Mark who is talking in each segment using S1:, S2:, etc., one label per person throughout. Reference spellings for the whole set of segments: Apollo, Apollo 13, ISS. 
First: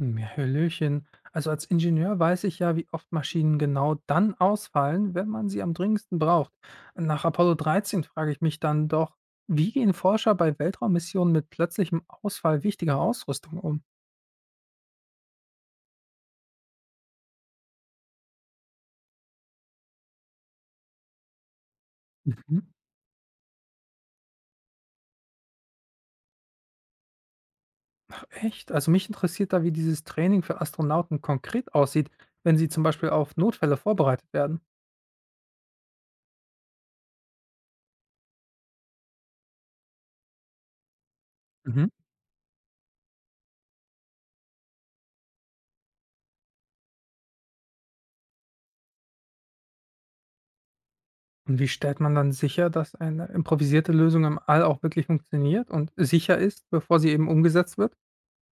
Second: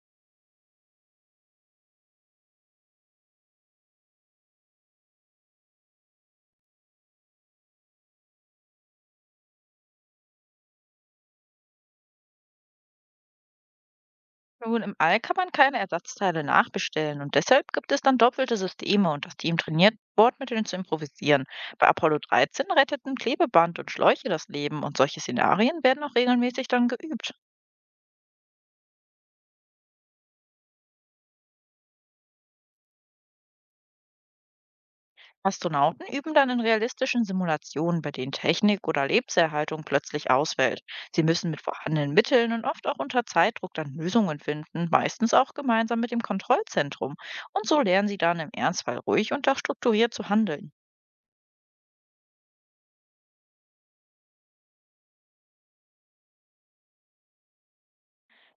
S1: Hm, ja, Hallöchen. Also als Ingenieur weiß ich ja, wie oft Maschinen genau dann ausfallen, wenn man sie am dringendsten braucht. Nach Apollo 13 frage ich mich dann doch, wie gehen Forscher bei Weltraummissionen mit plötzlichem Ausfall wichtiger Ausrüstung um?
S2: Nun, im All kann man keine Ersatzteile nachbestellen und deshalb gibt es dann doppelte Systeme und das Team trainiert, Bordmitteln zu improvisieren. Bei Apollo
S1: Mhm.
S2: 13 retteten Klebeband und Schläuche das Leben und solche Szenarien werden auch regelmäßig dann geübt.
S1: Ach, echt? Also mich interessiert da, wie dieses Training für Astronauten konkret aussieht, wenn sie zum Beispiel auf Notfälle vorbereitet werden.
S2: Astronauten üben dann in realistischen Simulationen, bei denen Technik oder Lebenserhaltung plötzlich ausfällt. Sie müssen mit
S1: Mhm.
S2: vorhandenen Mitteln und oft auch unter Zeitdruck dann Lösungen finden, meistens auch gemeinsam mit dem Kontrollzentrum. Und so lernen sie dann im Ernstfall ruhig und auch strukturiert zu handeln.
S1: Und wie stellt man dann sicher, dass eine improvisierte Lösung im All auch wirklich funktioniert und sicher ist, bevor sie eben umgesetzt wird?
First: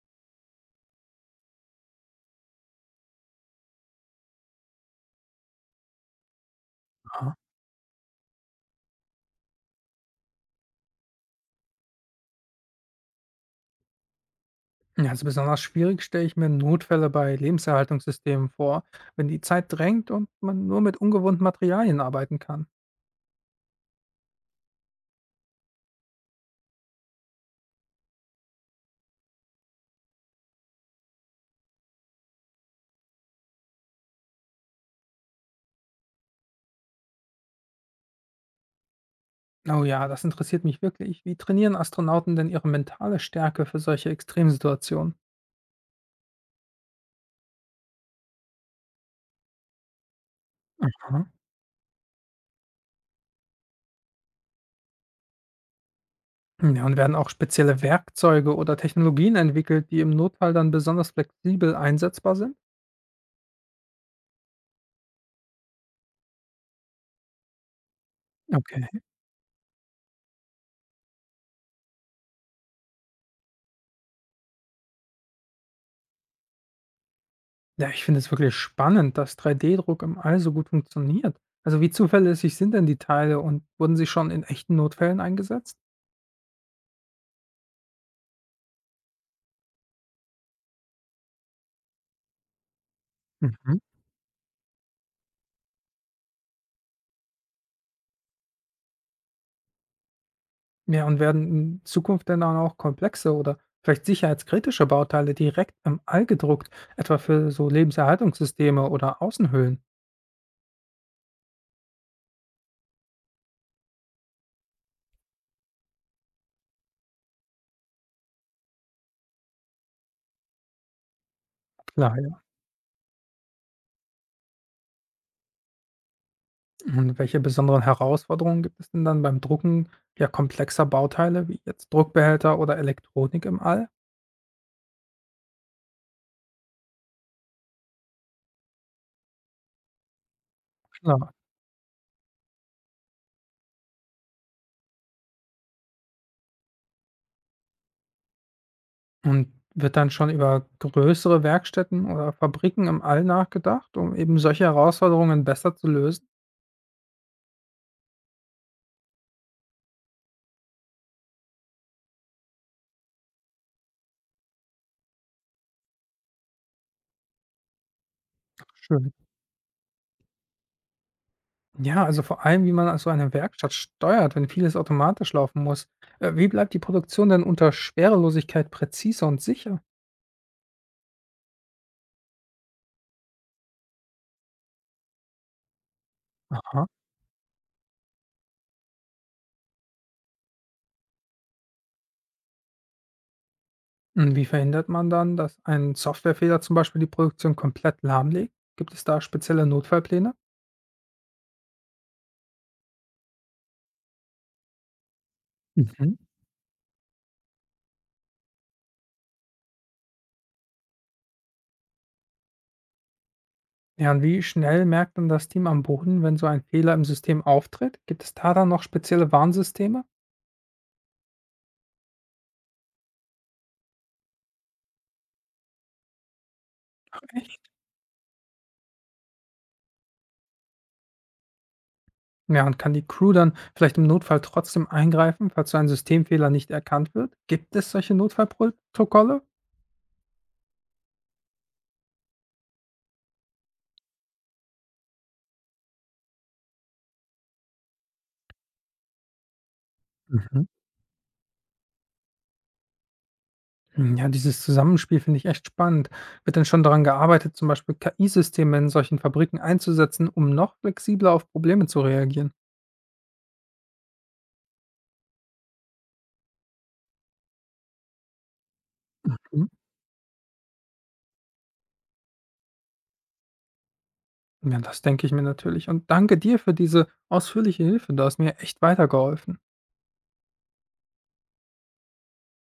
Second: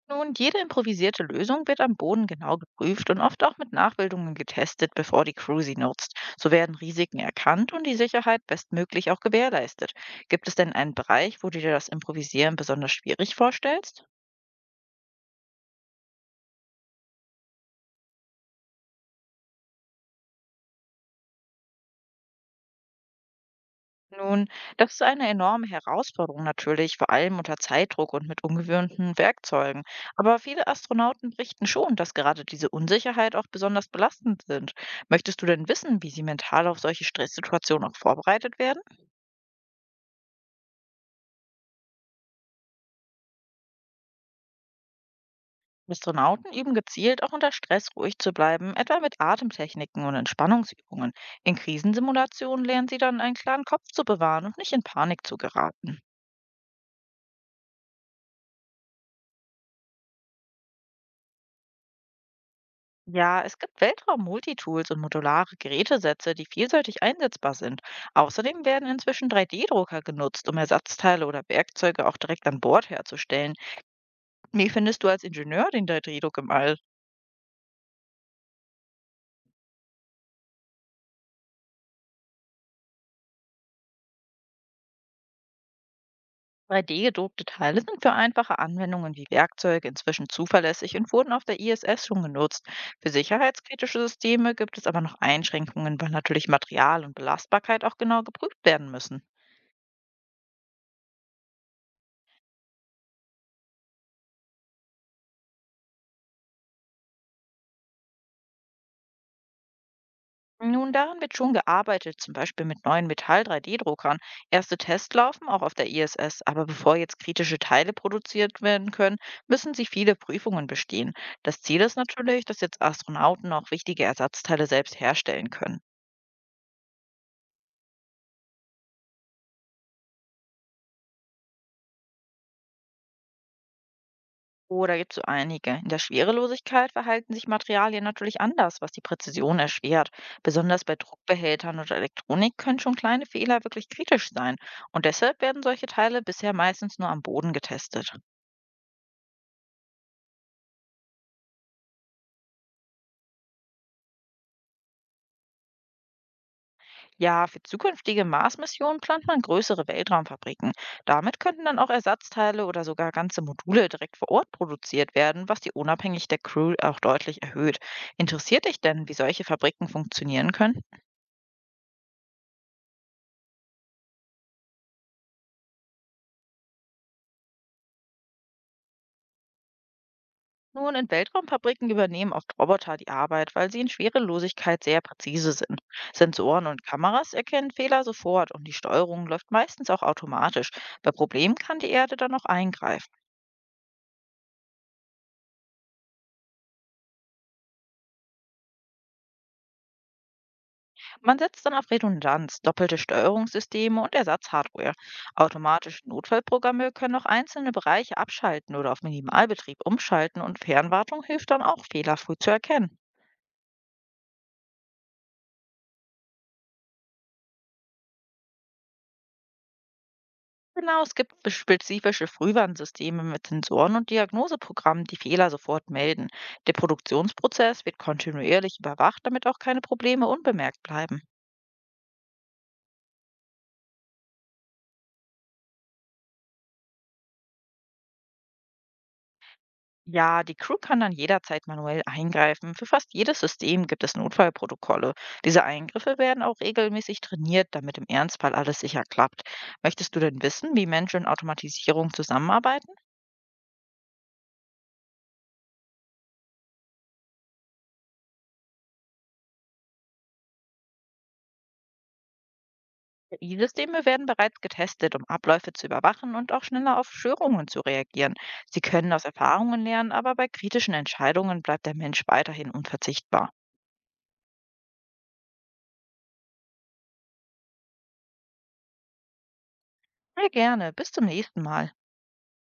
S2: Nun, jede improvisierte Lösung wird am Boden genau geprüft und oft auch mit Nachbildungen getestet, bevor die Crew sie nutzt. So werden Risiken erkannt und die Sicherheit bestmöglich auch gewährleistet. Gibt es denn einen Bereich, wo du dir das Improvisieren besonders schwierig vorstellst?
S1: Ja, also besonders schwierig stelle ich mir Notfälle bei Lebenserhaltungssystemen vor, wenn die Zeit drängt und man nur mit ungewohnten Materialien arbeiten kann.
S2: Nun, das ist eine enorme Herausforderung natürlich, vor allem unter Zeitdruck und mit ungewöhnten Werkzeugen. Aber viele Astronauten berichten schon, dass gerade diese Unsicherheit auch besonders belastend sind. Möchtest du denn wissen, wie sie mental auf solche Stresssituationen auch vorbereitet werden?
S1: Oh ja, das interessiert mich wirklich. Wie trainieren Astronauten denn ihre mentale Stärke für solche Extremsituationen?
S2: Astronauten üben gezielt, auch unter Stress ruhig zu bleiben, etwa mit Atemtechniken und Entspannungsübungen.
S1: Aha.
S2: In Krisensimulationen lernen sie dann, einen klaren Kopf zu bewahren und nicht in Panik zu geraten.
S1: Ja, und werden auch spezielle Werkzeuge oder Technologien entwickelt, die im Notfall dann besonders flexibel einsetzbar sind?
S2: Ja, es gibt Weltraum-Multitools und modulare Gerätesätze, die vielseitig einsetzbar sind. Außerdem
S1: Okay.
S2: werden inzwischen 3D-Drucker genutzt, um Ersatzteile oder Werkzeuge auch direkt an Bord herzustellen. Wie findest du als Ingenieur den 3D-Druck im All?
S1: Ja, ich finde es wirklich spannend, dass 3D-Druck im All so gut funktioniert. Also wie zuverlässig sind denn die Teile und wurden sie schon in echten Notfällen eingesetzt?
S2: 3D-gedruckte Teile sind für einfache Anwendungen wie Werkzeuge inzwischen zuverlässig und wurden auf der ISS schon genutzt. Für
S1: Mhm.
S2: sicherheitskritische Systeme gibt es aber noch Einschränkungen, weil natürlich Material und Belastbarkeit auch genau geprüft werden müssen.
S1: Ja, und werden in Zukunft dann auch komplexe oder vielleicht sicherheitskritische Bauteile direkt im All gedruckt, etwa für so Lebenserhaltungssysteme oder Außenhöhlen?
S2: Nun, daran wird schon gearbeitet, zum Beispiel mit neuen Metall-3D-Druckern. Erste Tests laufen auch auf der ISS, aber bevor jetzt kritische Teile produziert werden können, müssen sie viele Prüfungen bestehen. Das Ziel ist
S1: Klar, ja.
S2: natürlich, dass jetzt Astronauten auch wichtige Ersatzteile selbst herstellen können.
S1: Und welche besonderen Herausforderungen gibt es denn dann beim Drucken ja komplexer Bauteile wie jetzt Druckbehälter oder Elektronik im All?
S2: Oh, da gibt es so einige. In der Schwerelosigkeit verhalten sich Materialien natürlich anders, was die Präzision erschwert. Besonders bei
S1: Klar.
S2: Druckbehältern oder Elektronik können schon kleine Fehler wirklich kritisch sein. Und deshalb werden solche Teile bisher meistens nur am Boden getestet.
S1: Und wird dann schon über größere Werkstätten oder Fabriken im All nachgedacht, um eben solche Herausforderungen besser zu lösen?
S2: Ja, für zukünftige Mars-Missionen plant man größere Weltraumfabriken. Damit könnten dann auch Ersatzteile oder sogar ganze Module direkt vor Ort produziert werden, was die Unabhängigkeit der Crew auch deutlich erhöht. Interessiert dich denn,
S1: Schön.
S2: wie solche Fabriken funktionieren können?
S1: Ja, also vor allem, wie man so eine Werkstatt steuert, wenn vieles automatisch laufen muss. Wie bleibt die Produktion denn unter Schwerelosigkeit präziser und sicher?
S2: Nun, in Weltraumfabriken übernehmen oft Roboter die Arbeit, weil sie in Schwerelosigkeit sehr präzise sind. Sensoren und
S1: Aha.
S2: Kameras erkennen Fehler sofort und die Steuerung läuft meistens auch automatisch. Bei Problemen kann die Erde dann auch eingreifen.
S1: Und wie verhindert man dann, dass ein Softwarefehler zum Beispiel die Produktion komplett lahmlegt? Gibt es da spezielle Notfallpläne?
S2: Man setzt dann auf Redundanz, doppelte Steuerungssysteme und Ersatzhardware. Automatische
S1: Mhm.
S2: Notfallprogramme können auch einzelne Bereiche abschalten oder auf Minimalbetrieb umschalten und Fernwartung hilft dann auch, Fehler früh zu erkennen.
S1: Ja, und wie schnell merkt dann das Team am Boden, wenn so ein Fehler im System auftritt? Gibt es da dann noch spezielle Warnsysteme?
S2: Genau, es gibt spezifische Frühwarnsysteme mit Sensoren und Diagnoseprogrammen, die Fehler sofort melden. Der
S1: Echt?
S2: Produktionsprozess wird kontinuierlich überwacht, damit auch keine Probleme unbemerkt bleiben.
S1: Ja, und kann die Crew dann vielleicht im Notfall trotzdem eingreifen, falls so ein Systemfehler nicht erkannt wird? Gibt es solche Notfallprotokolle?
S2: Ja, die Crew kann dann jederzeit manuell eingreifen. Für fast jedes System gibt es Notfallprotokolle. Diese Eingriffe werden auch regelmäßig trainiert, damit im Ernstfall alles sicher klappt. Möchtest du denn
S1: Mhm.
S2: wissen, wie Mensch und Automatisierung zusammenarbeiten?
S1: Hm, ja, dieses Zusammenspiel finde ich echt spannend. Wird denn schon daran gearbeitet, zum Beispiel KI-Systeme in solchen Fabriken einzusetzen, um noch flexibler auf Probleme zu reagieren?
S2: Die Systeme werden bereits getestet, um Abläufe zu überwachen und auch schneller auf Störungen zu reagieren. Sie können aus
S1: Mhm.
S2: Erfahrungen lernen, aber bei kritischen Entscheidungen bleibt der Mensch weiterhin unverzichtbar.
S1: Ja, das denke ich mir natürlich. Und danke dir für diese ausführliche Hilfe. Du hast mir echt weitergeholfen.
S2: Sehr gerne. Bis zum nächsten Mal.